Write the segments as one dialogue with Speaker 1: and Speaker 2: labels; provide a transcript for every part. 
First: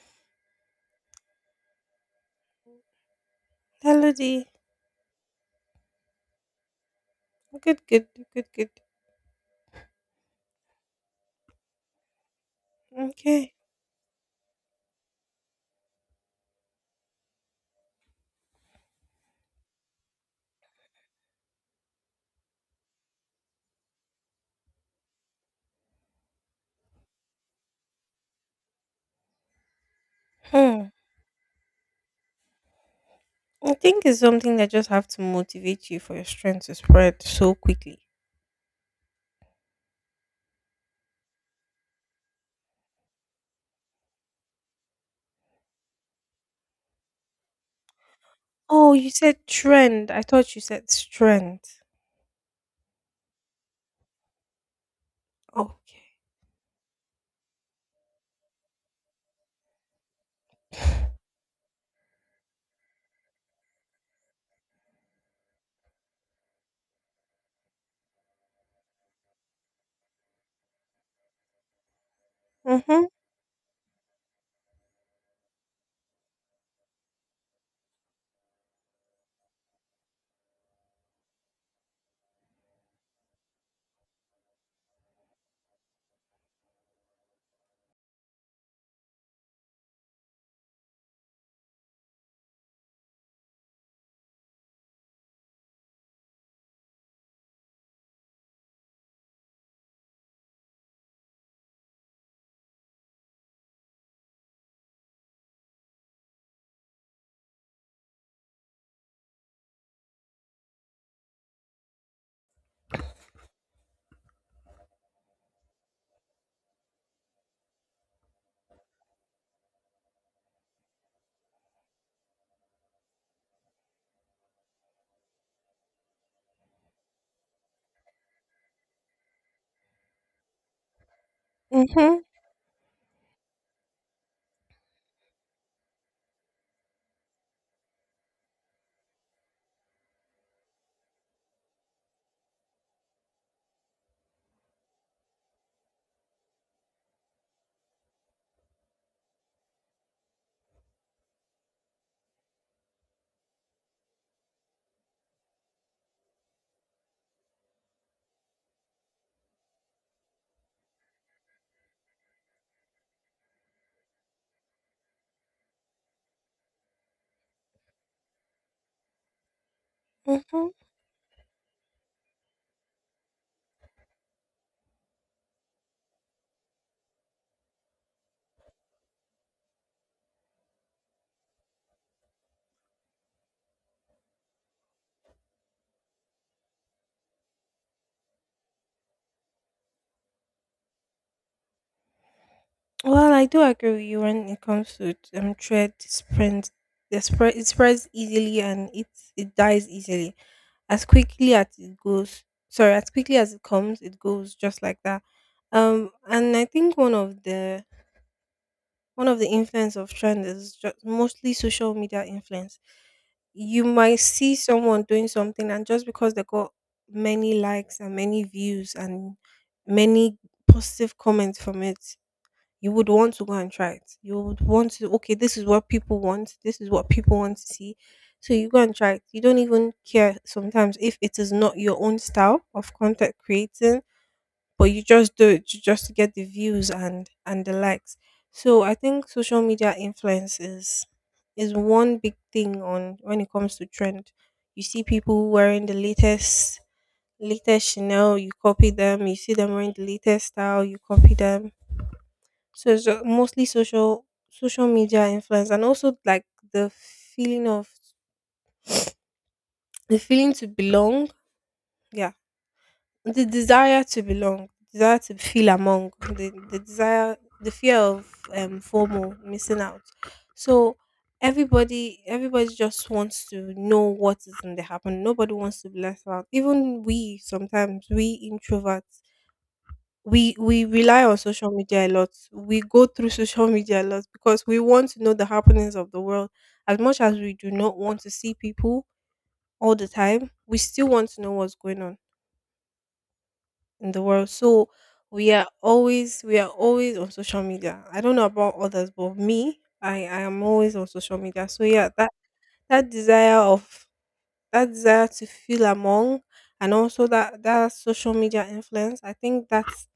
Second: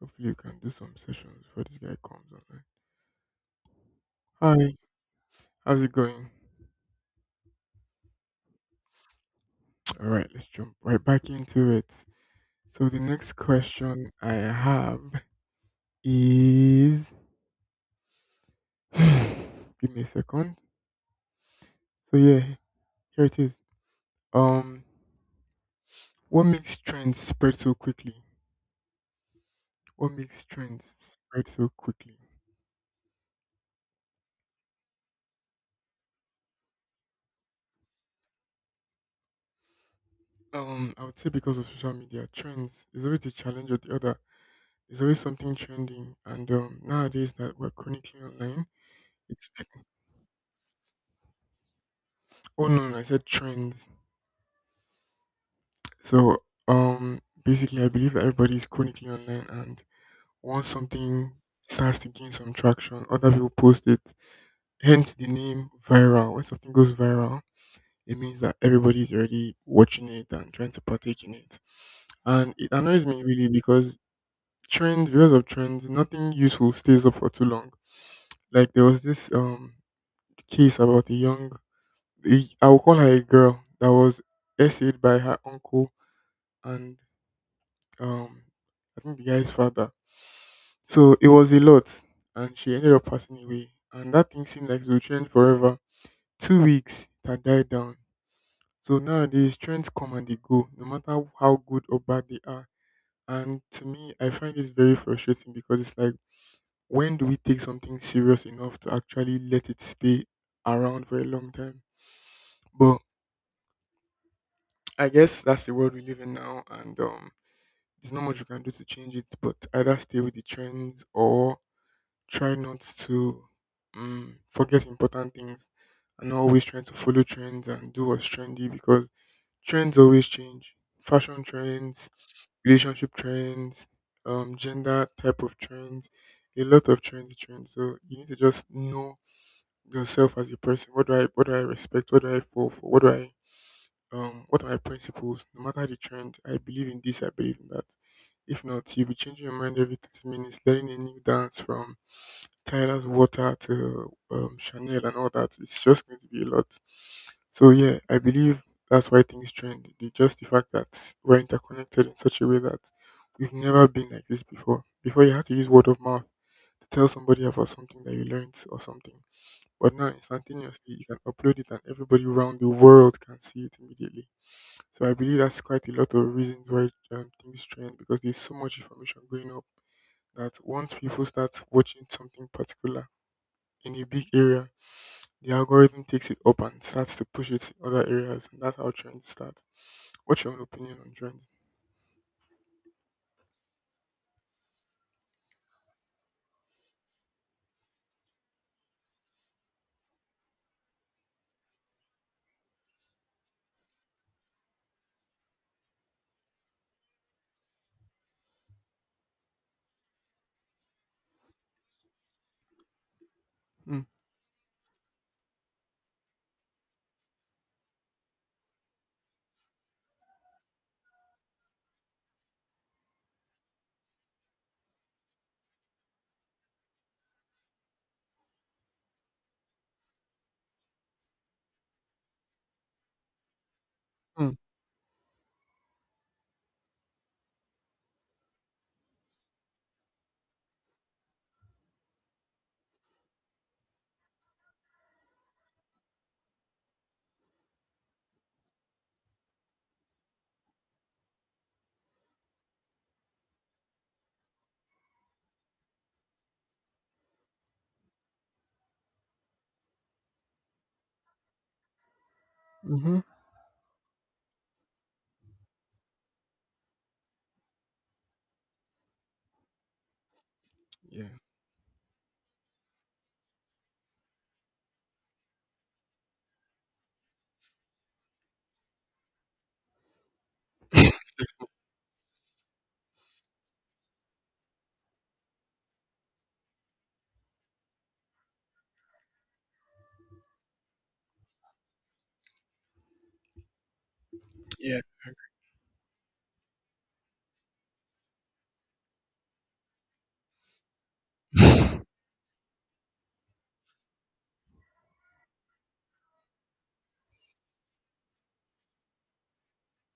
Speaker 1: Hopefully, you can do some sessions before this guy comes online.
Speaker 2: Melody.
Speaker 1: Hi, how's it going?
Speaker 2: Good, good, good, good.
Speaker 1: All right, let's jump right back into it. So, the next
Speaker 2: Okay.
Speaker 1: question I have is give me a second. So, yeah, here it is. Um, what makes trends spread so quickly? What makes
Speaker 2: Hmm.
Speaker 1: trends spread so quickly?
Speaker 2: I think it's something that just have to motivate you for your strength to spread so quickly.
Speaker 1: I would say because of social media, trends is always a challenge or the other. There's always something trending, and nowadays that we're chronically online,
Speaker 2: Oh, you said
Speaker 1: it's
Speaker 2: trend. I thought you said strength.
Speaker 1: Oh no, no, I said trends.
Speaker 2: Okay.
Speaker 1: So basically I believe that everybody is chronically online and once something starts to gain some traction, other people post it. Hence the name viral. When something goes viral, it means that everybody's already watching it and trying to partake in it. And it annoys
Speaker 2: Mhm.
Speaker 1: me really because trends because of trends, nothing useful stays up for too long. Like there was this case about a young, I will call her a girl that was essayed by her uncle and um I think the guy's father. So it was a lot and she ended up passing away. And that thing seemed like it would trend forever. 2 weeks it had died down. So nowadays trends come and they go, no matter how good or bad they are. And to me I find this very frustrating because it's like when do we take something serious enough to actually let it stay around for a long time? But I guess that's the world we live in now, and there's not much you can do to change it, but either stay with the trends or try not to forget important things and not always trying to follow trends and do what's trendy because trends always change. Fashion trends,
Speaker 2: Mhm.
Speaker 1: relationship trends, gender type of trends, a lot of trendy trends. So you need to just know yourself as a person. What do I respect? What do I fall for? What do I what are my principles? No matter the trend, I believe in this, I believe in that. If not, you'll be changing your mind every 30 minutes, learning a new dance from China's water to Chanel and all that. It's just going to be a lot. So yeah, I believe that's why things trend. They just the fact that we're interconnected in such a way that we've never been like this before. Before you had to use word of mouth to tell somebody about something that you learned or something. But now
Speaker 2: Mhm.
Speaker 1: instantaneously you can upload it and everybody around the world can see it immediately. So I believe that's quite a lot of reasons why things trend because there's so much information going up that once people start watching something particular in a big area, the algorithm takes it up and starts to push it to other areas, and that's how trends start. What's your own opinion on trends?
Speaker 2: Well, I do agree with you when it comes to thread spread. The spread, it spreads easily, and it dies easily. As quickly as it goes, sorry, as quickly as it comes, it goes just like that. And I think one of the influence of trend is just mostly social media influence. You
Speaker 1: Mm,
Speaker 2: might see someone doing something, and just because they got many likes and many views and many positive comments from it, you would want to go and try it. You would want to, okay, this is what people want, this is what people want to see. So you go and try it. You don't even care sometimes if it is not your own style of content creating,
Speaker 1: mm,
Speaker 2: but you just do it just to get the views and the likes. So I think social media influence is one big thing on when it comes to trend. You see people wearing the latest Chanel, you copy them. You see them wearing the latest style, you copy them. So it's mostly social media influence, and also like the feeling of the feeling to belong. Yeah.
Speaker 1: mm-hmm.
Speaker 2: The desire to belong, desire to feel among, the desire, the fear of FOMO, missing out. So
Speaker 1: Yeah.
Speaker 2: everybody just wants to know what is going to happen. Nobody wants to be left out. Even we sometimes we introverts. We rely on social media a lot. We go through social media a lot because we want to know the happenings of the world. As much as we do not want to see people all the time, we still want to know what's going on in the world. So
Speaker 1: Yeah.
Speaker 2: we are always on social media. I don't know about others, but me, I am always on social media. So yeah, that desire of that desire to feel among, and also that social media influence, I think that's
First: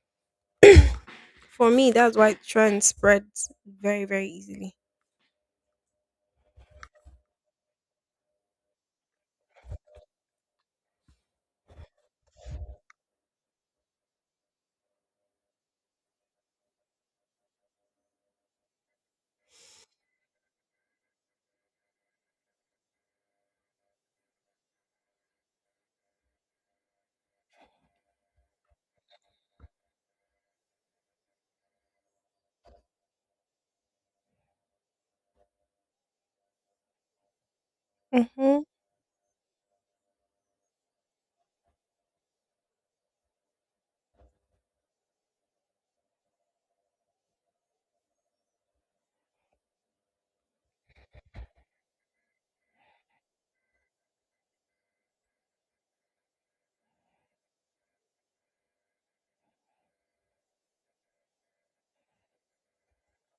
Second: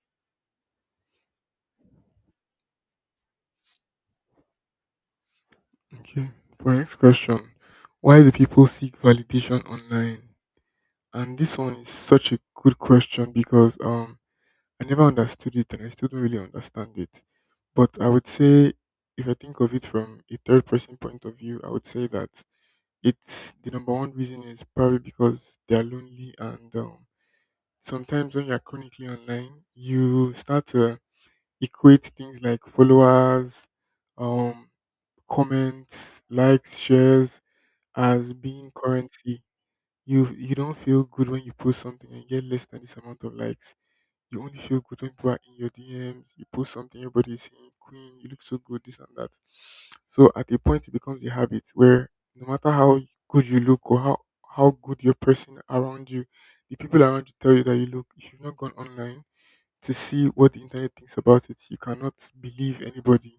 Speaker 2: for me that's why trend spreads very, very easily.
Speaker 1: Okay. For next question, why do people seek validation online? And this one is such a good question because I never understood it and I still don't really understand it. But I would say if I think of it from a third person point of view, I would say that it's the number one reason is probably because they are lonely, and sometimes when you're chronically online, you start to equate things like followers, um, comments, likes, shares as
Speaker 2: Mhm.
Speaker 1: being currency. You don't feel good when you post something and get less than this amount of likes. You only feel good when people are in your DMs. You post something, everybody's saying, "Queen, you look so good," this and that. So at a point, it becomes a habit where no matter how good you look or how good your person around you, the people around you tell you that you look, if you've not gone online to see what the internet thinks about it, you cannot believe anybody.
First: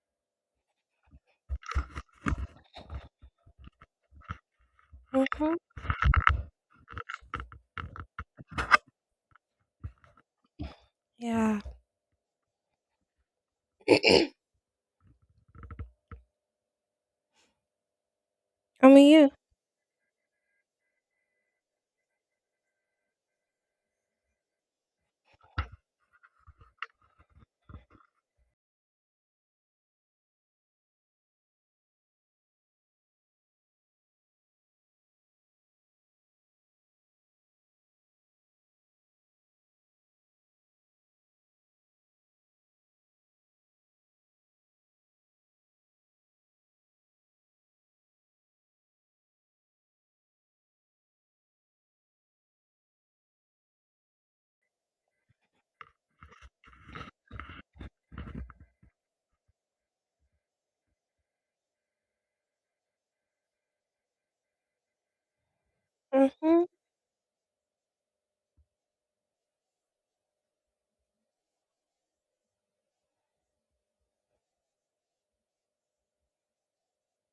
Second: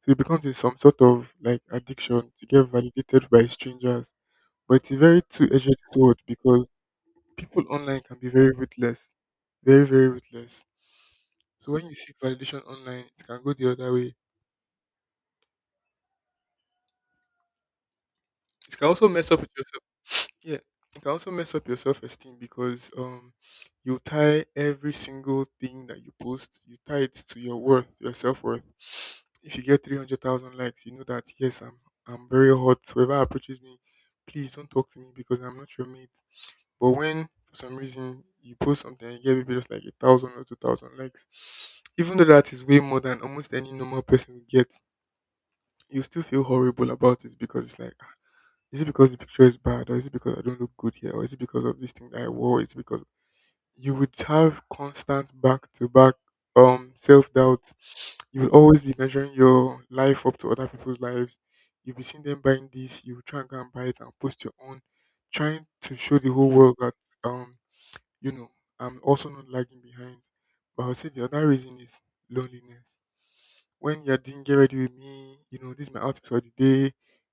Speaker 1: So it becomes some sort of like addiction to get validated by strangers. But it's a very
Speaker 2: Mhm.
Speaker 1: two-edged sword because people online can be very ruthless, very, very ruthless.
Speaker 2: Yeah.
Speaker 1: So when you seek validation online, it can go the other way. It can
Speaker 2: I
Speaker 1: also
Speaker 2: mean
Speaker 1: mess
Speaker 2: you.
Speaker 1: up with your, yeah, it can also mess up your self esteem because you tie every single thing that you post, you tie it to your worth, your self worth. If you get 300,000 likes, you know that yes, I'm very hot. So whoever approaches me, please don't talk to me because I'm not your mate. But when for some reason you post something and you get maybe just like 1,000 or 2,000 likes, even though that is way more than almost any normal person would get, you still feel horrible about it because it's like is it because the picture is bad, or is it because I don't look good here, or is it because of this thing that I wore? It's because you would have constant back to back self doubt. You will always be measuring your life up to other people's lives. You'll be seeing them buying this, you will try and go and buy it and post your own, trying to show the whole
Speaker 2: Mhm.
Speaker 1: world that um, you know, I'm also not lagging behind. But I would say the other reason is loneliness when you're doing get ready with me, you know, this is my outfit for the day.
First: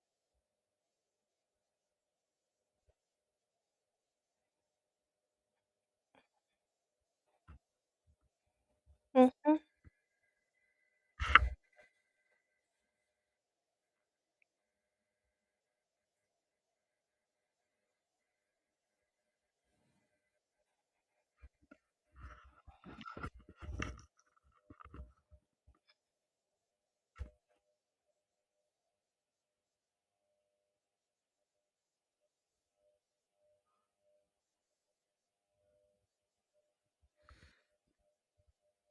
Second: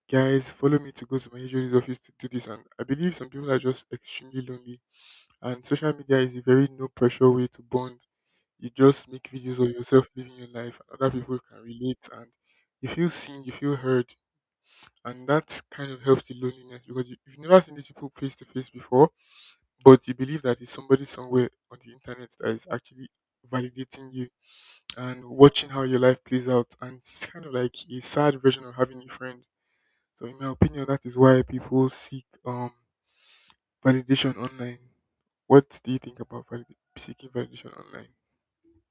Speaker 1: Guys, follow me to go to my HOD's office to do this. And I believe some people are just extremely lonely. And social media is a very no pressure way to bond. You just make
Speaker 2: Mhm.
Speaker 1: videos of yourself living your life, and other people can relate, and you feel seen, you feel heard. And that kind of helps the loneliness because you've never seen these people face to face before, but you believe that it's somebody somewhere on the internet that is actually validating you and watching how your life plays out. And it's kind of like a sad version of having a friend. So, in my opinion, that is why people seek validation online. What do you think about seeking validation online?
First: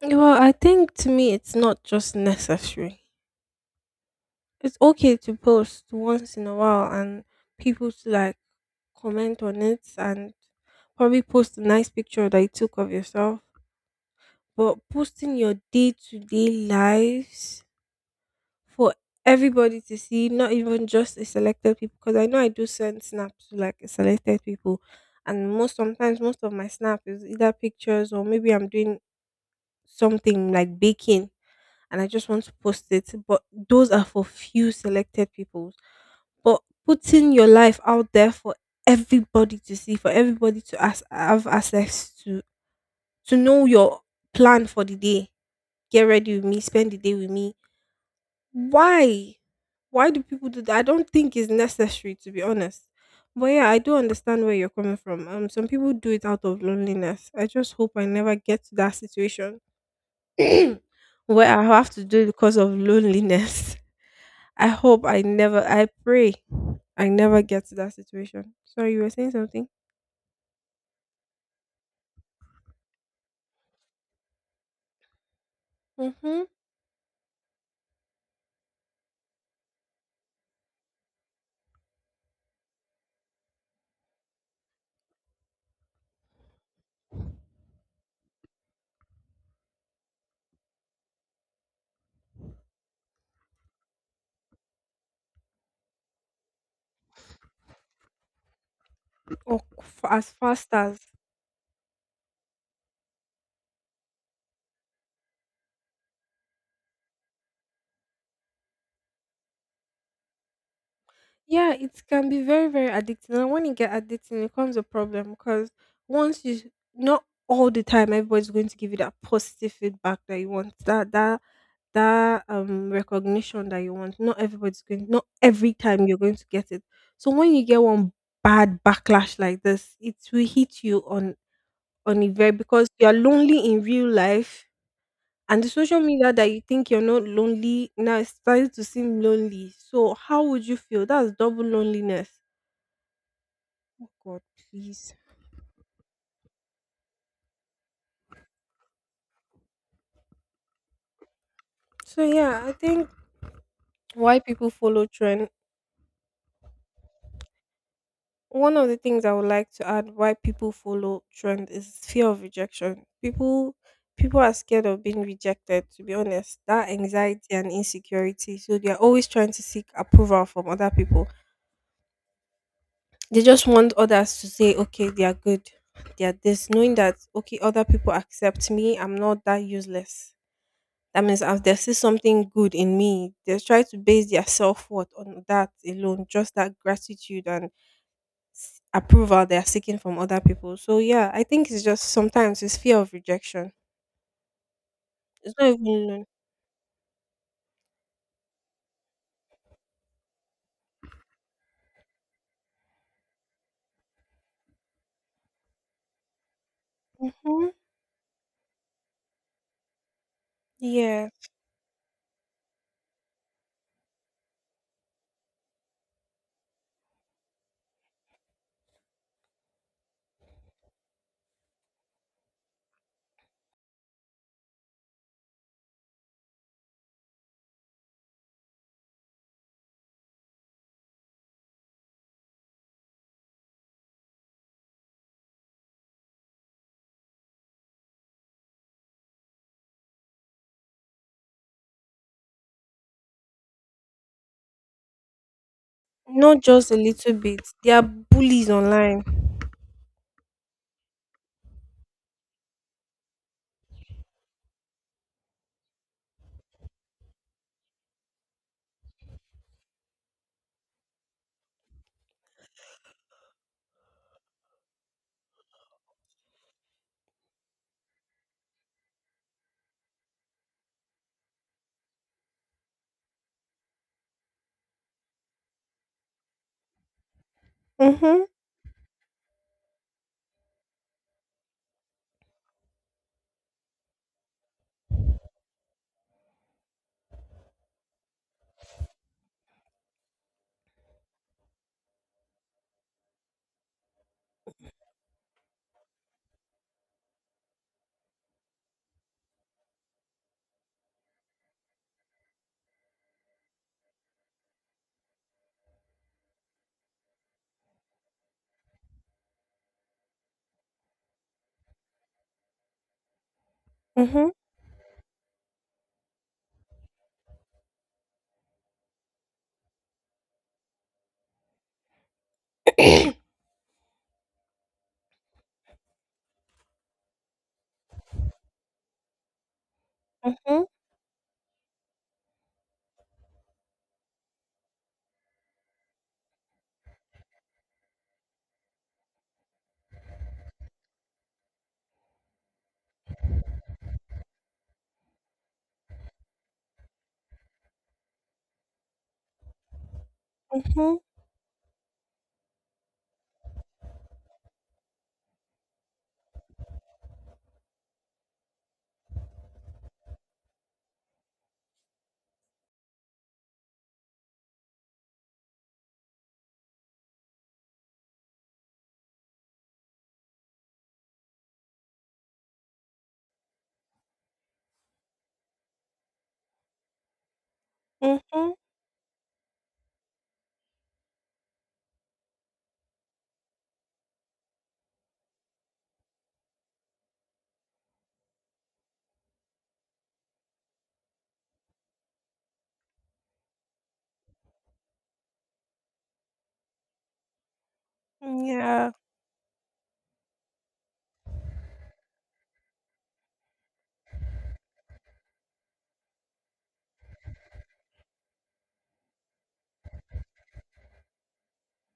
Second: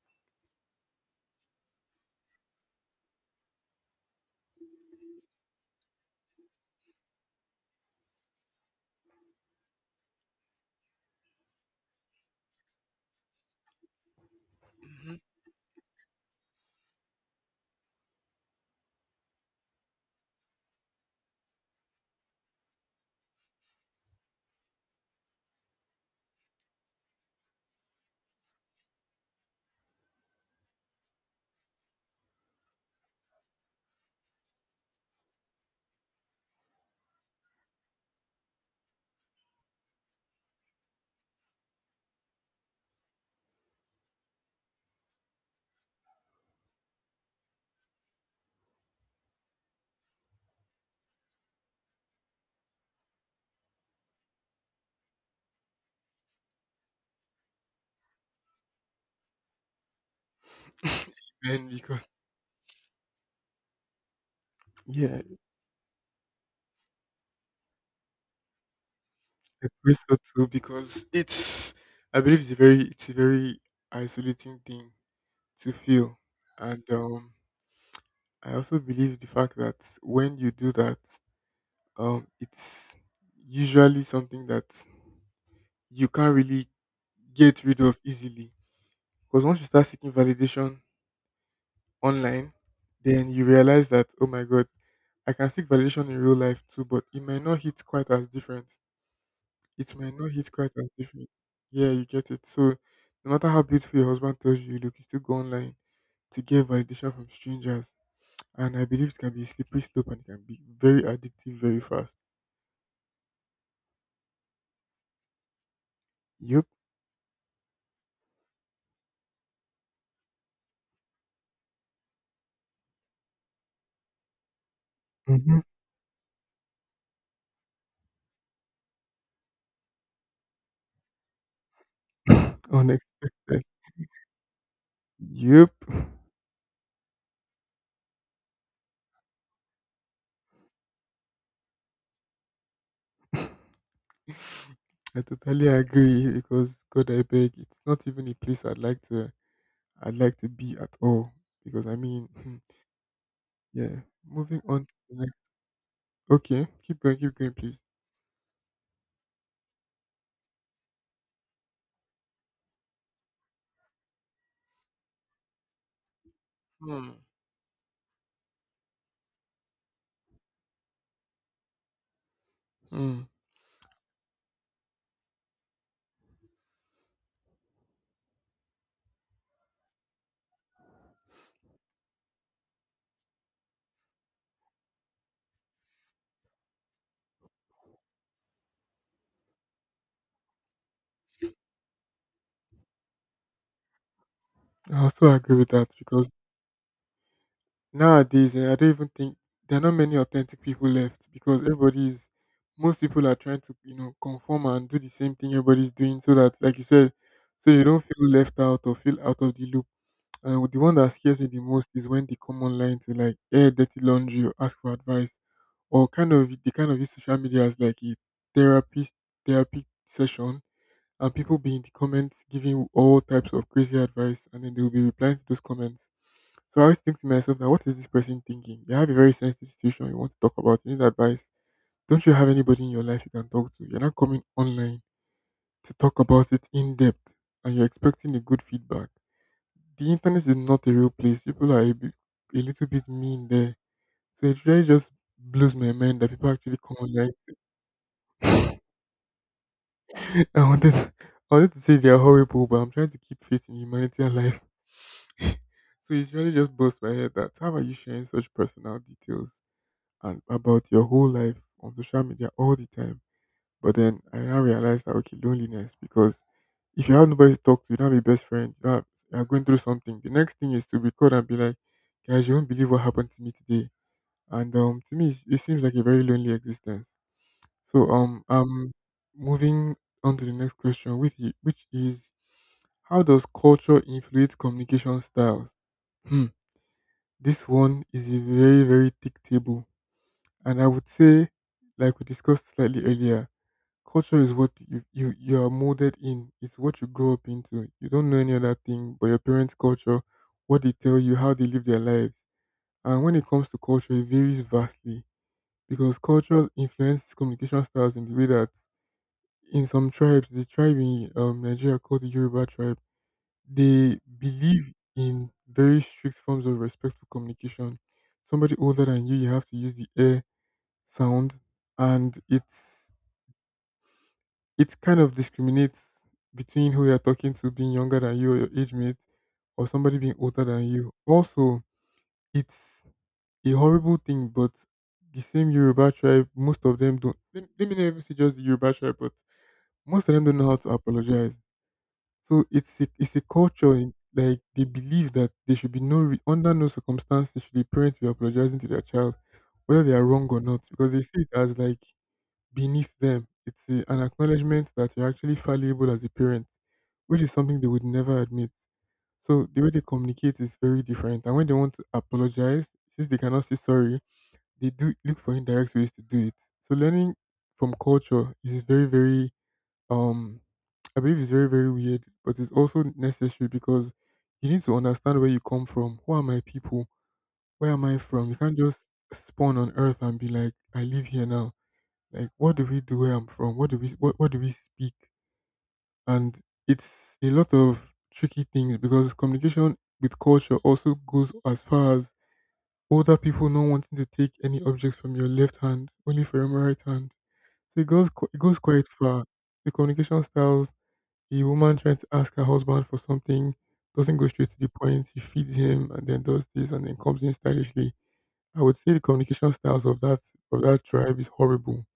Speaker 2: Well, I think to me it's not just necessary. It's okay to post once in a while and people to like comment on it and probably post a nice picture that you took of yourself. But
Speaker 1: Mhm.
Speaker 2: posting your day to day lives for everybody to see, not even just a selected people, because I know I do send snaps to like selected people, and most sometimes most of my snap is either pictures or maybe I'm doing something like baking and I just want to post it. But those are for few selected people. But putting your life out there for everybody to see, for everybody to as have access to know your plan for the day, get ready with me, spend the day with me. Why? Why do people do that? I don't think it's necessary, to be honest. But yeah, I do understand where you're coming from. Some people do it out of loneliness. I just hope I never get to that situation where I
Speaker 1: Amen.
Speaker 2: have to
Speaker 1: Because
Speaker 2: do it because of loneliness. I hope
Speaker 1: yeah,
Speaker 2: I never, I pray I never get to that situation. Sorry, you were saying
Speaker 1: I
Speaker 2: something?
Speaker 1: feel so too. Because it's, I believe it's a very isolating thing to feel,
Speaker 2: Mm-hmm.
Speaker 1: and I also believe the fact that when you do that, it's usually something that you can't really get rid of easily. Because once you start seeking validation online, then you realize that, oh my God, I can seek validation in real life too, but it might not hit quite as different.
Speaker 2: Or
Speaker 1: It might
Speaker 2: as
Speaker 1: not hit
Speaker 2: fast
Speaker 1: quite as
Speaker 2: as.
Speaker 1: different. Yeah, you get it. So no matter how beautiful your husband tells you, you look, you still go online to get validation from strangers. And I believe it can be a slippery slope and it can be very addictive
Speaker 2: Yeah,
Speaker 1: very
Speaker 2: it
Speaker 1: fast.
Speaker 2: can be very, very addicting. And when it get addicting, it comes a problem because once you,
Speaker 1: Yep.
Speaker 2: not all the time, everybody's going to give you that positive feedback that you want, that recognition that you want. Not
Speaker 1: Hmm.
Speaker 2: every time you're going to get it. So when you get one bad backlash like this, it will hit you on it very because you are
Speaker 1: Unexpected.
Speaker 2: lonely in real life, and the
Speaker 1: Yep.
Speaker 2: social media that you think you're not lonely now is starting to seem lonely. So how would you feel? That's double loneliness. Oh God, please.
Speaker 1: I totally agree because God, I beg, it's not even a place I'd like to be at all. Because I
Speaker 2: So
Speaker 1: mean, hmm,
Speaker 2: yeah, I think
Speaker 1: yeah.
Speaker 2: why
Speaker 1: Moving
Speaker 2: people
Speaker 1: on to
Speaker 2: follow
Speaker 1: the
Speaker 2: trend.
Speaker 1: next. Okay, keep going, please.
Speaker 2: One of the things I would like to add why people follow trend is fear of rejection. People are scared of being rejected, to be honest. That
Speaker 1: Hmm.
Speaker 2: anxiety and insecurity. So they are always trying to seek approval from other people.
Speaker 1: Hmm.
Speaker 2: They just want others to say, okay, they are good, they are this, knowing that okay, other people accept me, I'm not that useless. That means as they see something good in me, they try to base their self-worth on that alone. Just that gratitude and approval they are seeking from other people. So yeah, I think it's just sometimes it's fear of rejection.
Speaker 1: I also
Speaker 2: It's
Speaker 1: agree with
Speaker 2: not
Speaker 1: that
Speaker 2: even.
Speaker 1: because nowadays eh, I don't even think there are not many authentic people left because everybody is, most people are trying to, you know, conform and do the same thing everybody's doing so that like you said,
Speaker 2: Mm-hmm.
Speaker 1: so you don't feel left out or feel out of the loop. And the one that
Speaker 2: Yeah,
Speaker 1: scares me the most is when they come online to like air dirty laundry or ask for advice, or kind of they kind of use social media as like a therapy therapy session, and people be in the comments giving all types of crazy advice, and then they will be replying to those comments. So I always think to myself that what is this person thinking? You have a very sensitive situation you want to talk about, you need advice. Don't you have anybody in your life you can talk to? You're not coming online to talk about it in depth, and you're expecting a good feedback. The internet is not a real place. People are a little bit mean there. So it really just blows my mind that people
Speaker 2: not
Speaker 1: actually
Speaker 2: just a
Speaker 1: come online.
Speaker 2: little bit, they are bullies online.
Speaker 1: to- I wanted, to- I wanted to say they are horrible, but I'm trying to keep faith in humanity alive. So it really just bursts my head that how are you sharing such personal details and about your whole life on social media all the time? But then I now realized that okay, loneliness, because if you have nobody to talk to, you don't have a best friend, you, don't have, you are going through something. The next thing is to record and be like, guys, you won't believe what happened to me today. And To me, it seems like a very lonely existence.
Speaker 2: Mm-hmm.
Speaker 1: Am moving on to the next question with you, which is, how does culture influence communication styles? Hmm. This one is a very very thick table, and I would say, like we discussed slightly earlier, culture is what you are molded in. It's what you grow up into. You don't know any other thing but your parents' culture, what they tell you, how they live their lives. And when it comes to culture, it varies vastly because culture influences communication styles in the way that in some tribes, the tribe in Nigeria, called the Yoruba tribe, they
Speaker 2: Mm-hmm.
Speaker 1: believe in very strict forms of respectful communication. Somebody older than you, you have to use the air sound, and it kind of discriminates between who you're talking to, being younger than you or your age mate, or somebody being older than
Speaker 2: Mm-hmm.
Speaker 1: you. Also, it's a horrible thing, but the same Yoruba tribe, most of them don't. Let me not even say just the Yoruba tribe, but most of them don't know how to apologize. So it's a culture in, like they believe that there should be under no circumstances should the parents be apologizing to their child, whether they are wrong or not, because
Speaker 2: Mm-hmm.
Speaker 1: they see it as like beneath them. It's a, an acknowledgement that you're actually fallible as a parent, which is something they would never admit. So the way they communicate is very different, and when they want to apologize, since they cannot say sorry, they do look for indirect ways to do it. So learning from culture is very, very um I believe it's very, very weird, but it's also necessary because you need to understand where you come from. Who are my people? Where am I from? You
Speaker 2: Mm-hmm.
Speaker 1: can't just spawn on earth and be like, I live here now. Like, what do we do where I'm from? What do we what do we speak? And it's a lot of tricky things because communication with culture also goes as far as older people not wanting to take any objects from your left hand, only from your right hand. So it goes it
Speaker 2: Mm,
Speaker 1: goes quite
Speaker 2: yeah.
Speaker 1: far. The communication styles: a woman trying to ask her husband for something doesn't go straight to the point. She feeds him and then does this and then comes in stylishly. I would say the communication styles of that tribe is horrible,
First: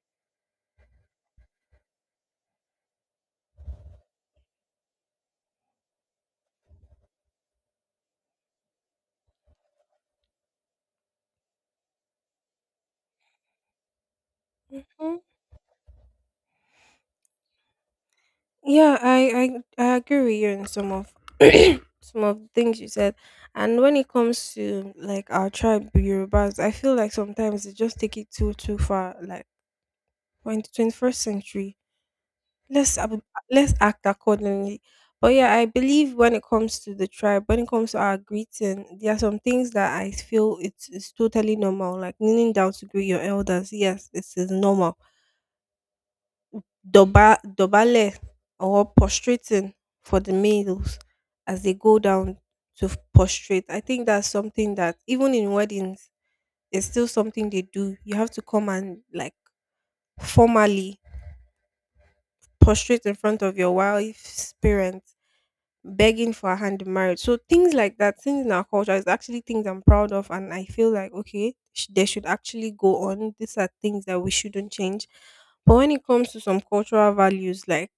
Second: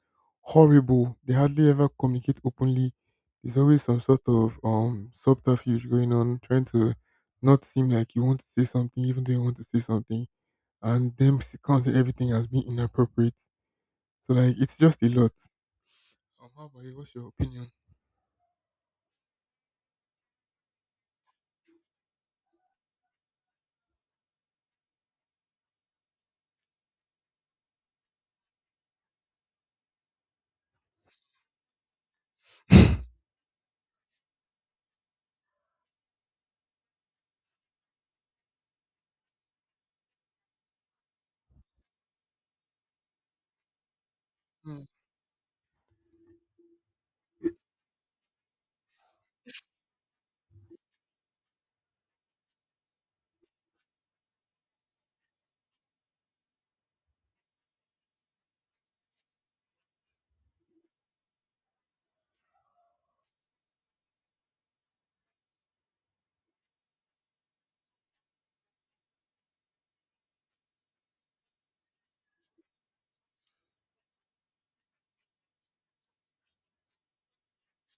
Speaker 1: horrible. They hardly ever communicate openly. There's always some sort of subterfuge going on, trying to not seem like you want to say something even though you want to say something, and them counting everything as being inappropriate. So like it's just a
Speaker 2: Mhm.
Speaker 1: lot. How about you? What's your opinion?
Speaker 2: Yeah, I agree with you in some of some of the things you said. And when it comes to like our tribe the Yorubas, I feel like sometimes they just take it too far. Like we're in the 21st century, let's ab- let's act accordingly. But yeah, I believe when it comes to the tribe, when it comes to our greeting, there are some things that I feel it's totally normal. Like kneeling down to greet your elders, yes, this is
Speaker 1: Hmm.
Speaker 2: normal. Doba Dobale, or prostrating for the males as they go down to prostrate. I think that's something that even in weddings, it's still something they do. You have to come and like formally prostrate in front of your wife's parents, begging for a hand in marriage. So things like that, things in our culture is actually things I'm proud of, and I feel like okay, they should actually go on. These are things that we shouldn't change. But when it comes to some cultural values, like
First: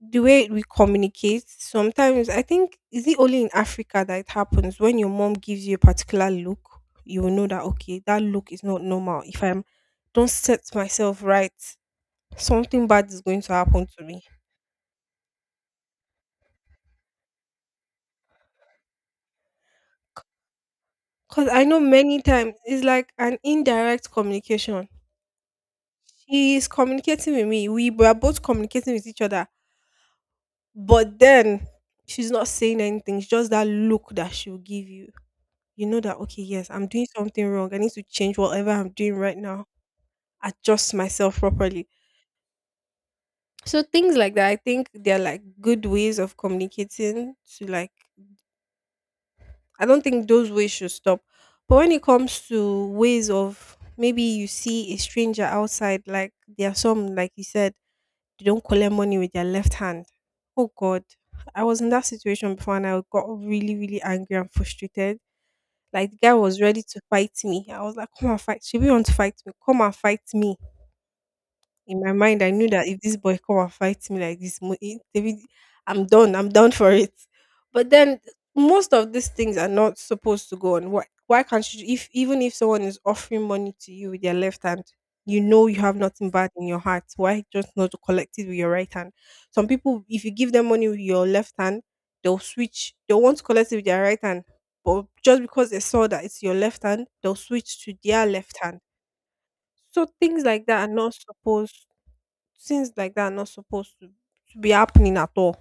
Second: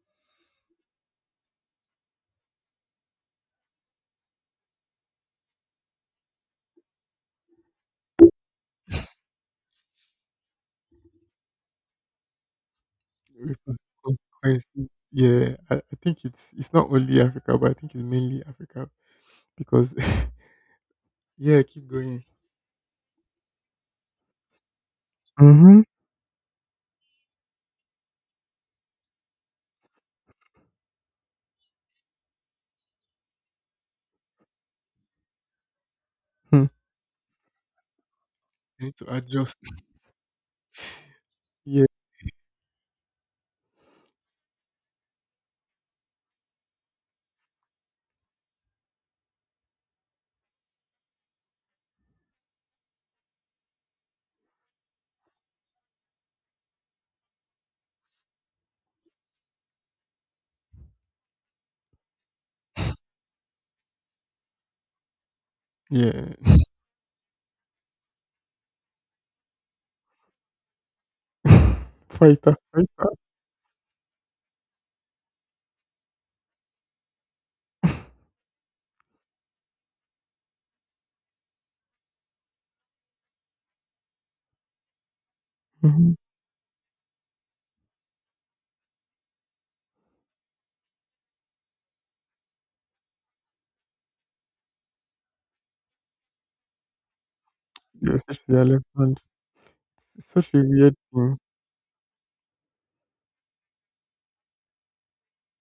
Speaker 2: the way we communicate sometimes, I think, is it only in Africa that it happens? When your mom gives you a particular look, you will know that okay, that look is not normal, if I'm don't set myself right, something bad is going to
Speaker 1: Ripple.
Speaker 2: happen to me.
Speaker 1: Consequences. Yeah, I think it's not only Africa, but I think it's mainly Africa because
Speaker 2: Because
Speaker 1: yeah,
Speaker 2: I know
Speaker 1: keep
Speaker 2: many
Speaker 1: going.
Speaker 2: times it's like an indirect communication.
Speaker 1: Mm-hmm.
Speaker 2: She is communicating with me, we were both communicating with each other, but then she's not saying anything, it's just that look that she'll give you. You know that okay,
Speaker 1: Hmm.
Speaker 2: yes, I'm doing something wrong, I need to change whatever
Speaker 1: You
Speaker 2: I'm
Speaker 1: need to
Speaker 2: doing right
Speaker 1: adjust.
Speaker 2: now. Adjust myself
Speaker 1: Yeah,
Speaker 2: properly. So things like that, I think they're like good ways of communicating to like, I don't think those ways should stop. But when it comes to ways of maybe you see a stranger outside, like there are some, like you said, they don't collect money with their left hand. Oh God, I was in that situation before and I got really, really angry and frustrated. Like the guy
Speaker 1: yeah.
Speaker 2: was ready to fight me. I was like, come and fight. She really want to fight me. Come and fight me. In my mind, I
Speaker 1: fighter,
Speaker 2: knew that if
Speaker 1: fighter.
Speaker 2: this boy come and fight me like this, David, I'm done. I'm done for it. But then most of these things are not supposed to go on. Why can't you? If even if someone is offering money to you with their left hand, you know you have
Speaker 1: Mhm.
Speaker 2: nothing bad in your heart. Why just not to collect it with your right hand? Some people, if you give them money with your left hand, they'll switch. They'll want to collect it with their right hand, but just because they saw that it's your left hand, they'll switch to
Speaker 1: Yeah,
Speaker 2: their
Speaker 1: especially
Speaker 2: left
Speaker 1: their
Speaker 2: hand.
Speaker 1: left hand.
Speaker 2: So
Speaker 1: It's
Speaker 2: things
Speaker 1: such a
Speaker 2: like that are
Speaker 1: weird
Speaker 2: not
Speaker 1: thing.
Speaker 2: supposed Things like that are not supposed to be happening at all.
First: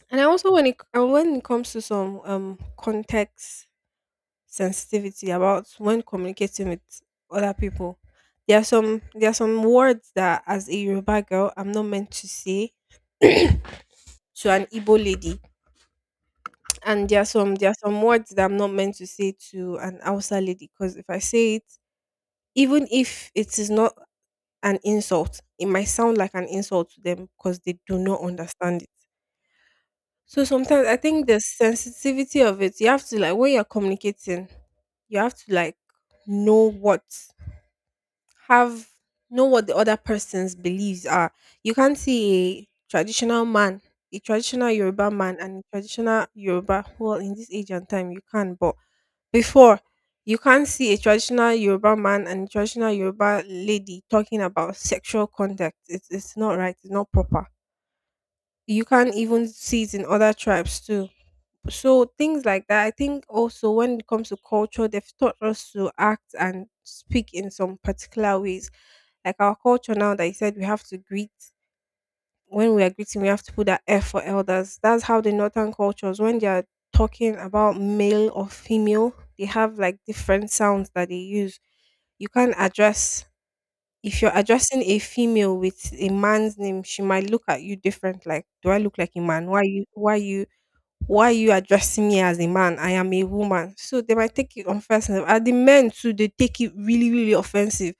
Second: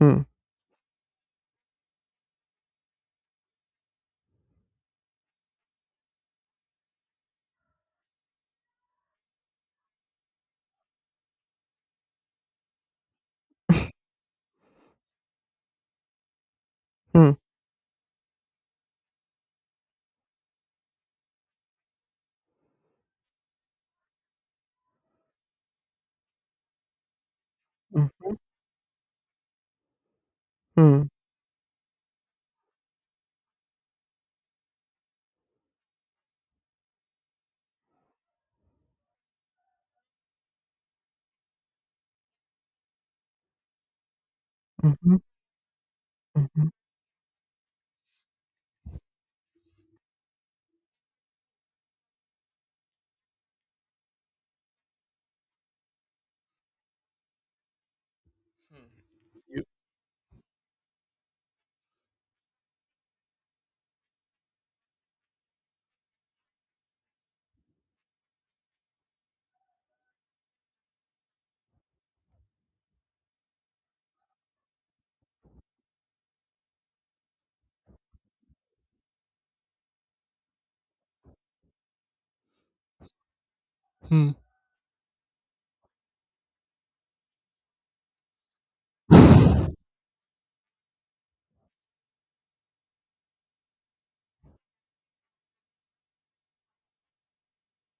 Speaker 1: Hmm.
Speaker 2: And I also, when it comes to some context sensitivity about when communicating with other people, there are some words that as a Yoruba girl I'm not meant to say to an Igbo lady. And there are
Speaker 1: Hmm.
Speaker 2: some there are some words that I'm not meant to say to an Hausa lady, because if I say it, even if it is not an insult, it might sound like an insult to them because they do
Speaker 1: Hmm.
Speaker 2: not understand it. So sometimes I
Speaker 1: Hmm.
Speaker 2: think the sensitivity of it, you have to like when you're communicating, you have to like know what have know what the other person's beliefs are. You can't see a traditional man, a traditional Yoruba
Speaker 1: Mhm.
Speaker 2: man and a traditional
Speaker 1: Mhm.
Speaker 2: Yoruba, well, in this age and time you can, but before, you can't see a traditional Yoruba man and a traditional Yoruba lady talking about sexual conduct. It's not right, it's not proper. You can't even
Speaker 1: You,
Speaker 2: see it in other tribes too, so things like that. I think also when it comes to culture, they've taught us to act and speak in some particular ways. Like our culture now that you said we have to greet when we are greeting, we have to put that F for elders. That's how the northern cultures, when they are talking about male or female, they have like different sounds that they use. You can't address if you're addressing a female with a man's name, she might look at you different. Like, do I look like a man?
Speaker 1: hmm.
Speaker 2: Why you? Why are you addressing me as a man? I am a woman. So they might take it offensive. And the men too, they take it really, really offensive.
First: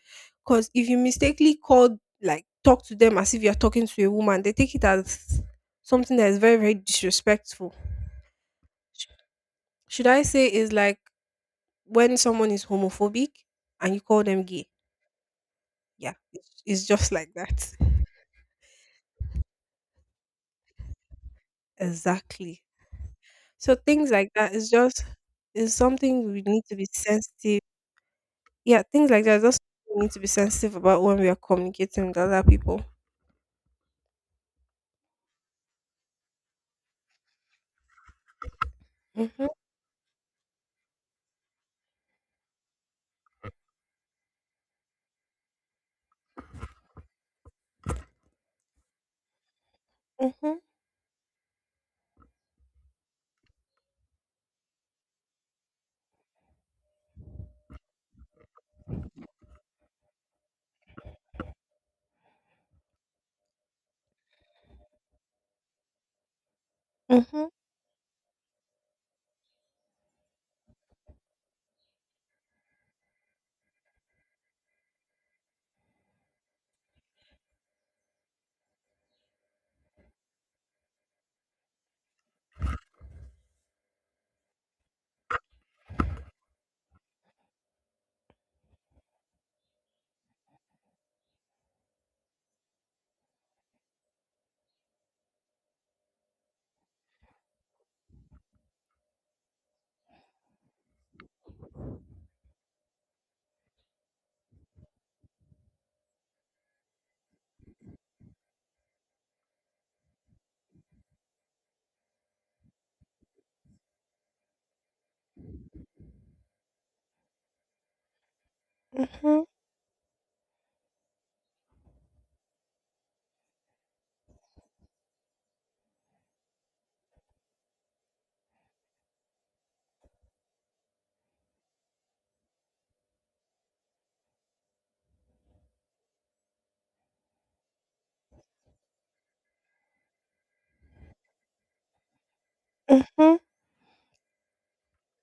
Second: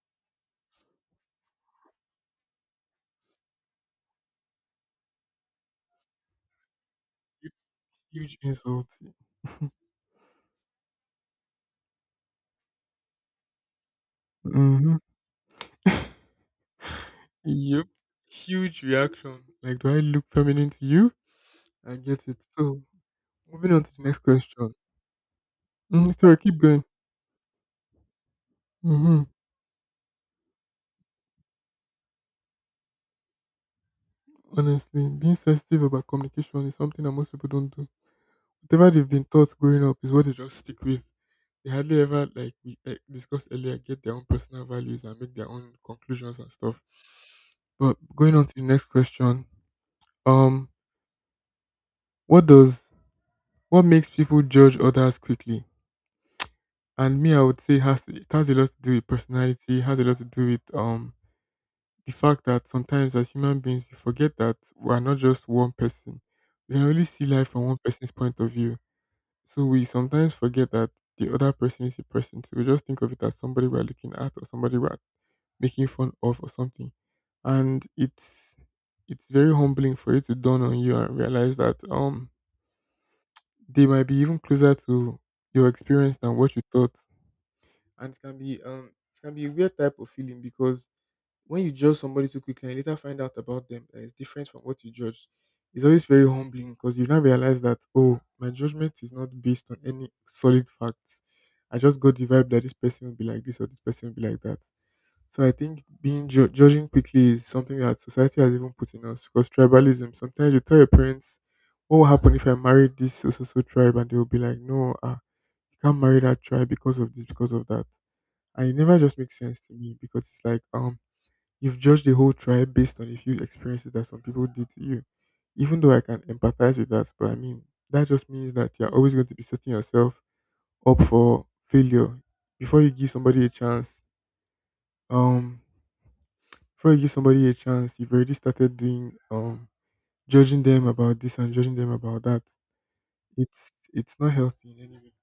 Speaker 2: Because if you mistakenly call, like, talk to them as if you're talking to a woman, they take it as something that is very, very disrespectful.
Speaker 1: Huge insult.
Speaker 2: Sh- Should I say is like when someone is homophobic and you call them gay?
Speaker 1: hmm.
Speaker 2: Yeah, it's just like that.
Speaker 1: Yep. Huge reaction. Like, do I look feminine to you? I get it.
Speaker 2: Exactly.
Speaker 1: So, moving
Speaker 2: So
Speaker 1: on to the
Speaker 2: things
Speaker 1: next
Speaker 2: like that is
Speaker 1: question.
Speaker 2: just is
Speaker 1: Mm,
Speaker 2: something
Speaker 1: sorry,
Speaker 2: we
Speaker 1: keep
Speaker 2: need to
Speaker 1: going.
Speaker 2: be sensitive. Yeah, things like
Speaker 1: Hmm.
Speaker 2: that. Just we need to be sensitive about when we are communicating with other people.
Speaker 1: Honestly, being sensitive about communication is something that most people don't do. Whatever they've been
Speaker 2: Mhm,
Speaker 1: taught growing up is what they just stick with. They hardly ever, like we discussed earlier, get their own personal values and make their own conclusions and stuff. But going on to the next question.
Speaker 2: mhm,
Speaker 1: Um, what does what makes people judge others quickly? And me, I would say has it has a lot to do with personality. Has a lot to do with the fact that sometimes as human beings you forget that we are not just one person. We can only see life
Speaker 2: mhm,
Speaker 1: from one person's point of view. So we sometimes forget that the other person is a person. So we just think of it as somebody we're looking at or somebody we're making fun of or something. And it's very humbling for you to dawn on you and realize that they might be even closer to your experience than what you thought. And it can be a weird type of feeling because when you judge somebody too quickly and you later find out about them that is different from what you judged, it's always very humbling because you now realize that oh, my judgment is not based on any solid facts. I just got the vibe that this person will be like this or this person will be like that. So I think judging quickly is something that society has even put in us because tribalism. Sometimes you tell your parents, "What will happen if I marry this so so so tribe?" and they will be like, "No, ah, you can't marry that tribe because of this, because of that." And it never just makes
Speaker 2: mhm,
Speaker 1: sense to me because it's like you've judged the whole tribe based on a few experiences that some people did to you. Even though I can empathize with that, but I mean that just means that you're always going to be setting yourself up for failure. Before you give somebody a chance, um Before you give somebody a chance, you've already started doing judging them about this and judging them about that.
Speaker 2: mhm.
Speaker 1: It's not healthy in any way.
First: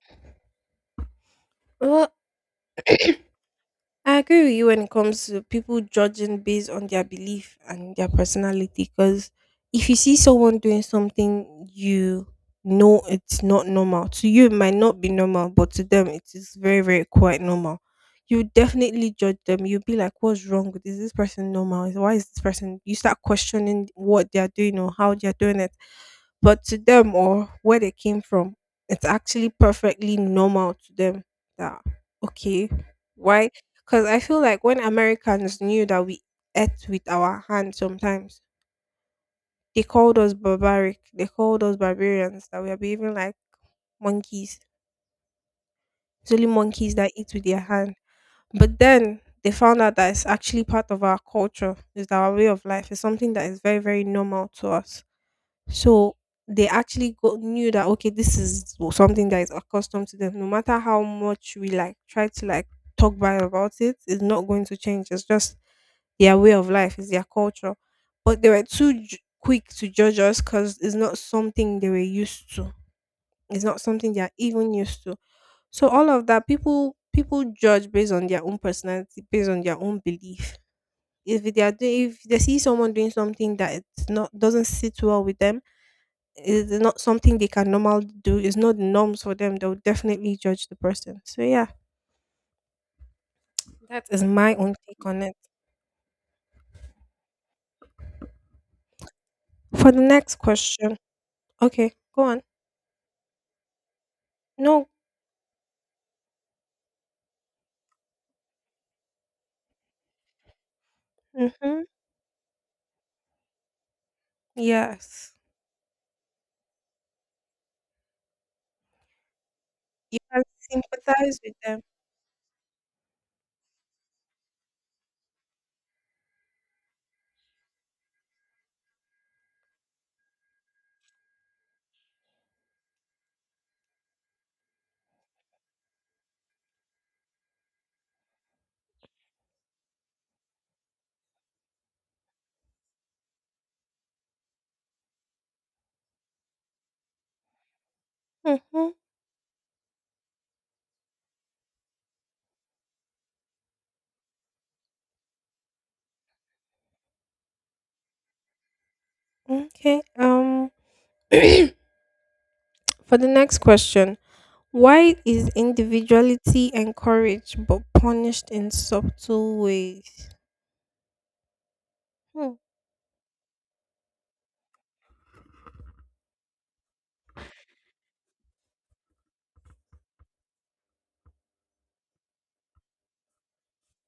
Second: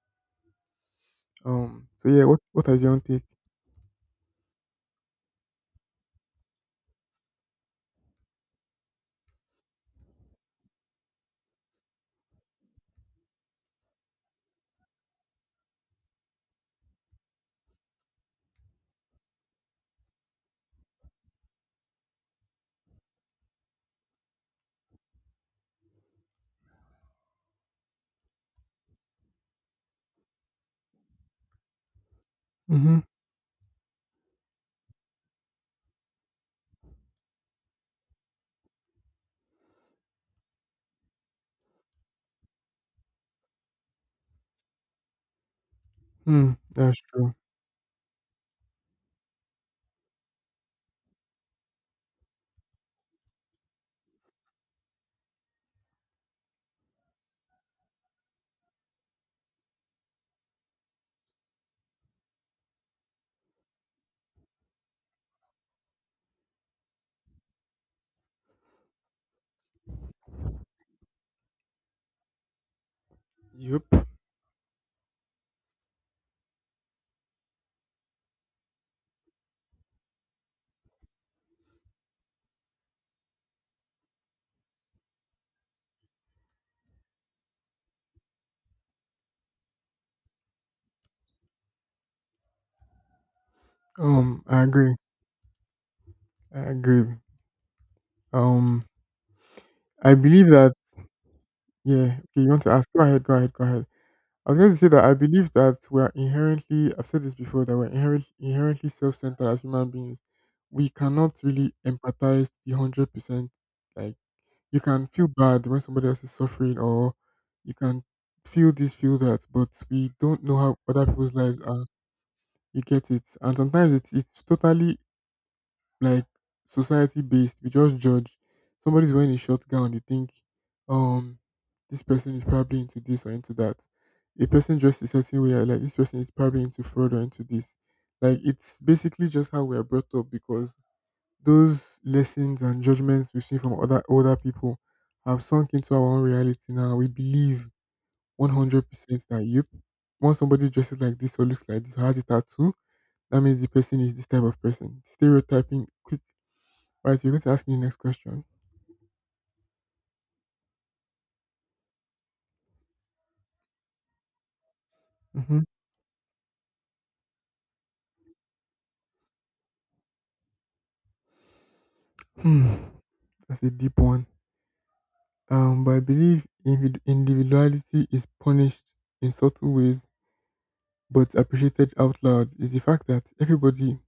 Speaker 1: Um, so
Speaker 2: Well,
Speaker 1: yeah, what is your own take?
Speaker 2: I agree with you when it comes to people judging based on their belief and their personality. Because if you see someone doing something you know it's not normal, to you it might not be normal, but to them it is very, very quite normal. You would definitely judge them. You'll be like, what's wrong with Is this person normal? Why is this person? You start questioning what they're doing or how they're doing it. But to them or where they came from, it's actually perfectly normal to them that, okay,
Speaker 1: Mm-hmm.
Speaker 2: why? Because I feel like when Americans knew that we ate with our hands sometimes, they called us barbaric. They called us barbarians, that we are behaving like monkeys. It's only
Speaker 1: Hmm,
Speaker 2: monkeys
Speaker 1: that's
Speaker 2: that eat
Speaker 1: true.
Speaker 2: with their hand. But then they found out that it's actually part of our culture, it's our way of life, it's something that is very, very normal to us. So they actually go, knew that okay, this is something that is accustomed to them. No matter how much we like try to like talk bad about it, it's not going to change. It's just their way of life, it's their culture. But they were too quick to judge us because it's not something they were used to. It's not
Speaker 1: Yep.
Speaker 2: something they are even used to. So all of that, people judge based on their own personality, based on their own belief. If they are doing, if they see someone doing something that it's not doesn't sit well with them, it's not something they can normally do. It's not the norms for them. They'll definitely judge the person. So yeah, that is my
Speaker 1: I
Speaker 2: own
Speaker 1: agree.
Speaker 2: take on it.
Speaker 1: I agree. Um,
Speaker 2: For the
Speaker 1: I
Speaker 2: next
Speaker 1: believe that,
Speaker 2: question, okay,
Speaker 1: yeah, okay,
Speaker 2: go on.
Speaker 1: you want to ask? Go ahead, go ahead, go ahead. I was going to say
Speaker 2: No,
Speaker 1: that I believe that I've said this before, that inherently self centered as human beings. We cannot really
Speaker 2: mm-hmm,
Speaker 1: empathize to the 100%. Like, you can feel
Speaker 2: yes,
Speaker 1: bad when somebody else is suffering, or you can feel that, but we
Speaker 2: you can
Speaker 1: don't know how other people's
Speaker 2: sympathize with
Speaker 1: lives
Speaker 2: them.
Speaker 1: are. You get it. And sometimes it's totally like society based. We just judge. Somebody's wearing a short gown, you think, um, this person is probably into this or into that. A person dressed a certain way, you're like this person is probably into fraud or into this. Like, it's basically just how we are brought up because those lessons and judgments we've seen from other older people have sunk into our own reality now. We believe one hundred
Speaker 2: Mm-hmm,
Speaker 1: percent that yep, once somebody dresses like this or looks like this or has a tattoo, that means the person is this type of person. Stereotyping, quick. Right, so you're going to ask me the next question.
Speaker 2: okay. For the next question, why is
Speaker 1: Hmm.
Speaker 2: individuality encouraged but punished in subtle ways? Hmm.
Speaker 1: Hmm. That's a deep one. But I believe individuality is punished in subtle ways, but appreciated out loud. Is the fact that everybody,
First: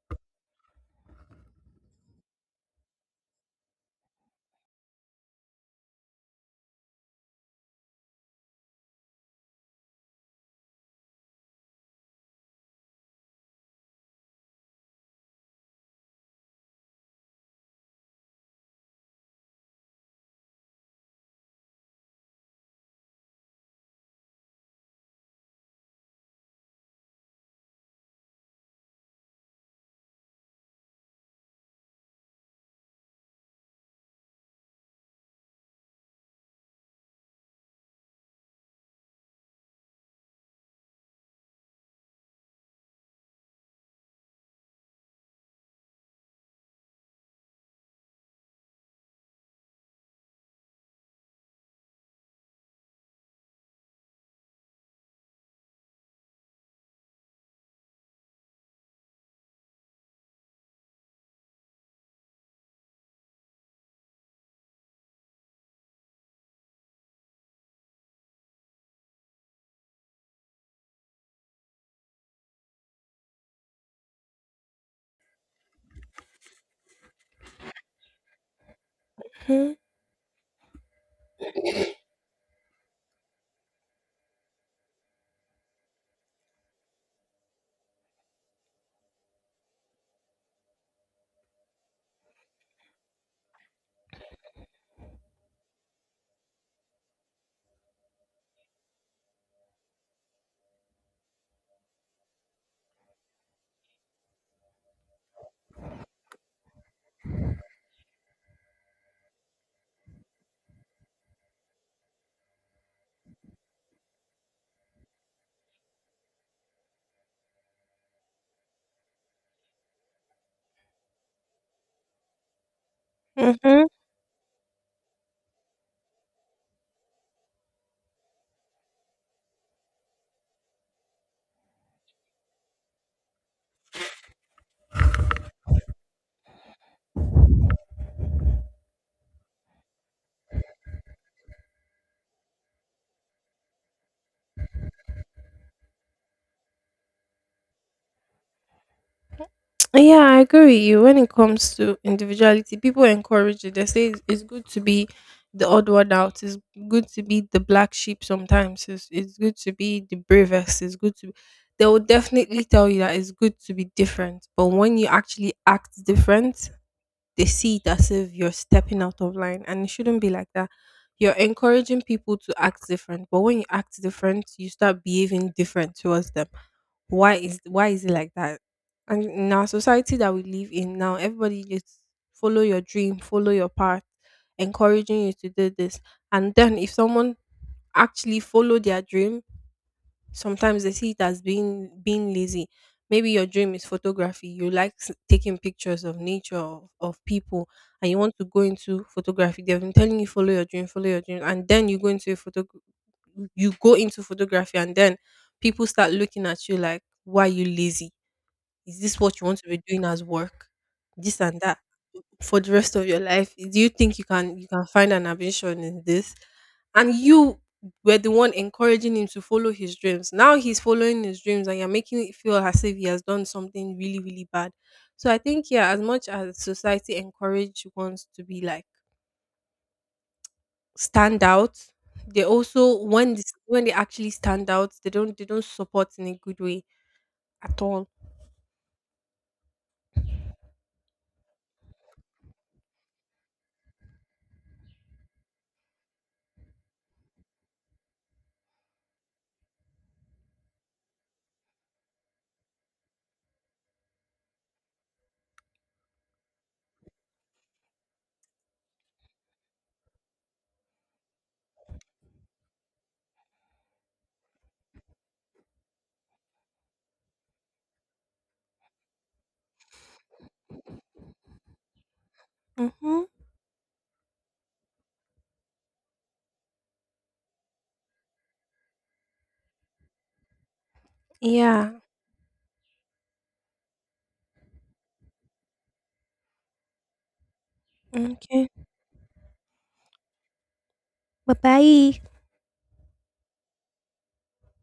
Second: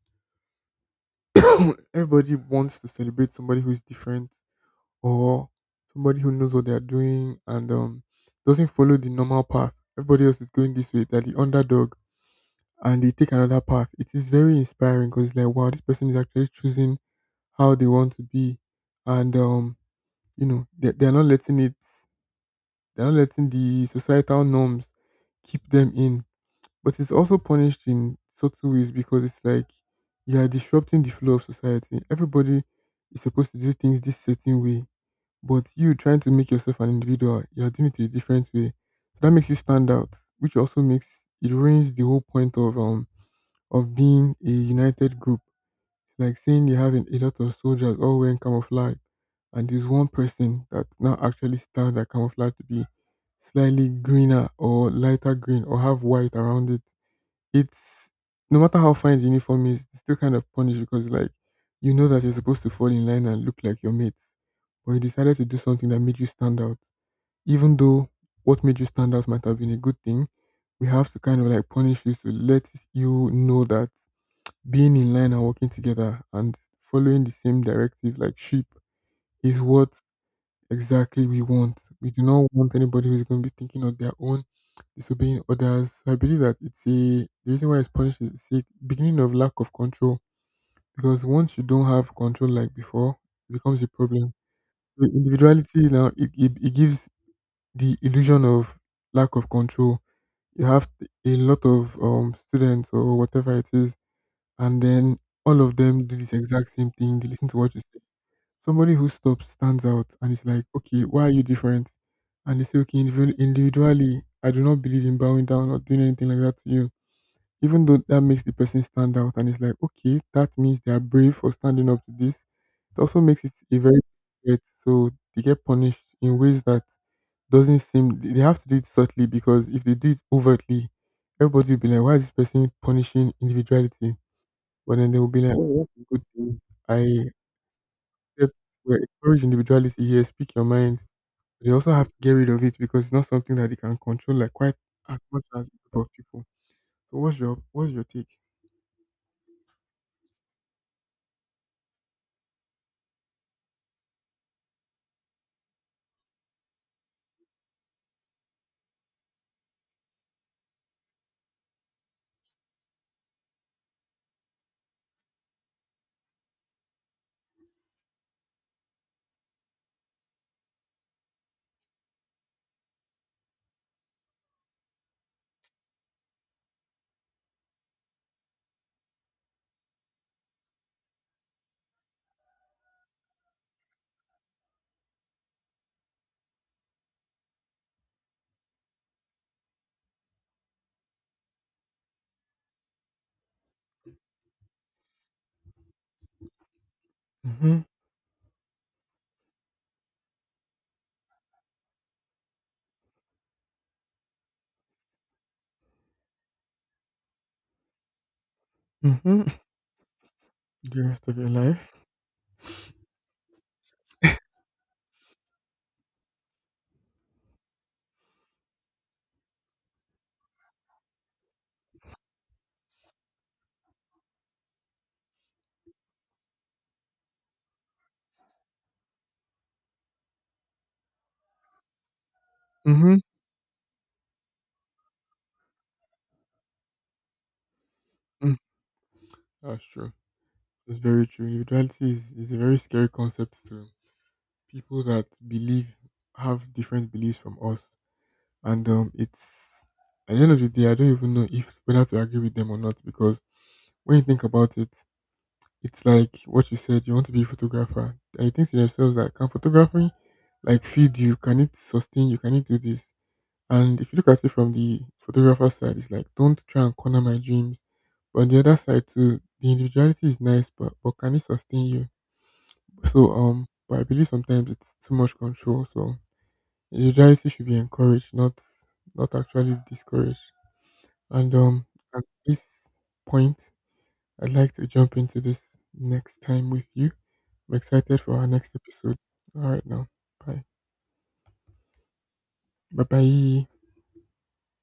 Speaker 1: everybody wants to celebrate somebody who is different or somebody who knows what they are doing and doesn't follow the normal path. Everybody else is going this way. They're the underdog, and they take another path. It is very inspiring because it's like, wow, this person is actually choosing how they want to be, and you know, they are not letting it they're not letting the societal norms keep them in. But it's also punished in subtle ways because it's like you are disrupting the flow of society. Everybody is supposed to do things this certain way, but you trying to make yourself an individual, you are doing it a different way. So that makes you stand out, which also makes it ruins the whole point of being a united group, like saying you have a lot of soldiers all wearing camouflage, and there's one person that now actually styled that camouflage to be slightly greener or lighter green or have white around it. It's no matter how fine the uniform is, it's still kind of punished because like you know that you're supposed to fall in line and look like your mates, but you decided to do something that made you stand out. Even though what made you stand out might have been a good thing, we have to kind of like punish you to let you know that being in line and working together and following the same directive like sheep is
Speaker 2: Hmm.
Speaker 1: what exactly we want. We do not want anybody who's going to be thinking on their own, disobeying others. So I believe that it's a the reason why it's punished is it's a beginning of lack of control because once you don't have control like before, it becomes a problem. The individuality now it gives the illusion of lack of control. You have a lot of students or whatever it is, and then all of them do this exact same thing. They listen to what you say. Somebody who stops stands out and it's like, okay, why are you different? And they say, okay, individually, I do not believe in bowing down or doing anything like that to you. Even though that makes the person stand out and it's like, okay, that means they are brave for standing up to this, it also makes it a
Speaker 2: Mm-hmm.
Speaker 1: very threat. So they get punished in ways that doesn't seem they have to do it subtly because if they do it overtly, everybody will be like, why is this person punishing individuality? But then they will be like, "Oh, that's a good thing. I accept. We encourage individuality here. Speak your mind." They also have to get rid of it because it's not something that they can control like quite as much as a group of people. So what's your take?
Speaker 2: Yeah, I agree with you. When it comes to individuality, people encourage it. They say it's good to be the odd one out. It's good to be the black sheep sometimes. It's good to be the bravest. It's good to be. They will definitely tell you that it's good to be different. But when you actually act different, they see it as if you're stepping out of line. And it shouldn't be like that. You're encouraging people to act different. But when you act different, you start behaving different towards them. Why is it like that? And in our society that we live in now, everybody just follow your dream, follow your path, encouraging you to do this, and then if someone actually follow their dream, sometimes they see it as being lazy. Maybe your dream is photography. You like taking pictures of nature, of people,
Speaker 1: Mm-hmm.
Speaker 2: and you want to go into photography. They've been telling you follow your dream, and then you go into a photo, you go into photography, and then people start looking at you like, why are you lazy? Is this what
Speaker 1: Mm-hmm.
Speaker 2: you want to be doing as work?
Speaker 1: The rest of
Speaker 2: This
Speaker 1: your
Speaker 2: and that
Speaker 1: life.
Speaker 2: for the rest of your life. Do you think you can find an ambition in this? And you were the one encouraging him to follow his dreams, now he's following his dreams and you're making it feel as if he has done something really, really bad. So I think, yeah, as much as society encourage ones to be like stand out, they also
Speaker 1: Mm-hmm.
Speaker 2: when this, when they actually stand out, they don't support in a good way at all.
Speaker 1: Mm. That's true. That's very true. Is a very scary concept to people that believe have different beliefs from us. And it's at the end of the day, I don't even know if whether to agree with them or not because when you think about it, it's like what you said. You want to be a photographer, and you think to themselves that can photography like feed you? Can it sustain you? Can it do this? And if you look at it from the photographer side, it's like don't try and corner my dreams. But on the other side too, the individuality is nice, but can it sustain you?
Speaker 2: Mm-hmm.
Speaker 1: So but I believe sometimes it's too much control. So individuality should be encouraged, not actually discouraged. And
Speaker 2: Yeah,
Speaker 1: at this point, I'd like to jump into this next time with you. I'm excited for our
Speaker 2: okay.
Speaker 1: next episode. All right, now, bye.
Speaker 2: Bye bye.
Speaker 1: Bye bye.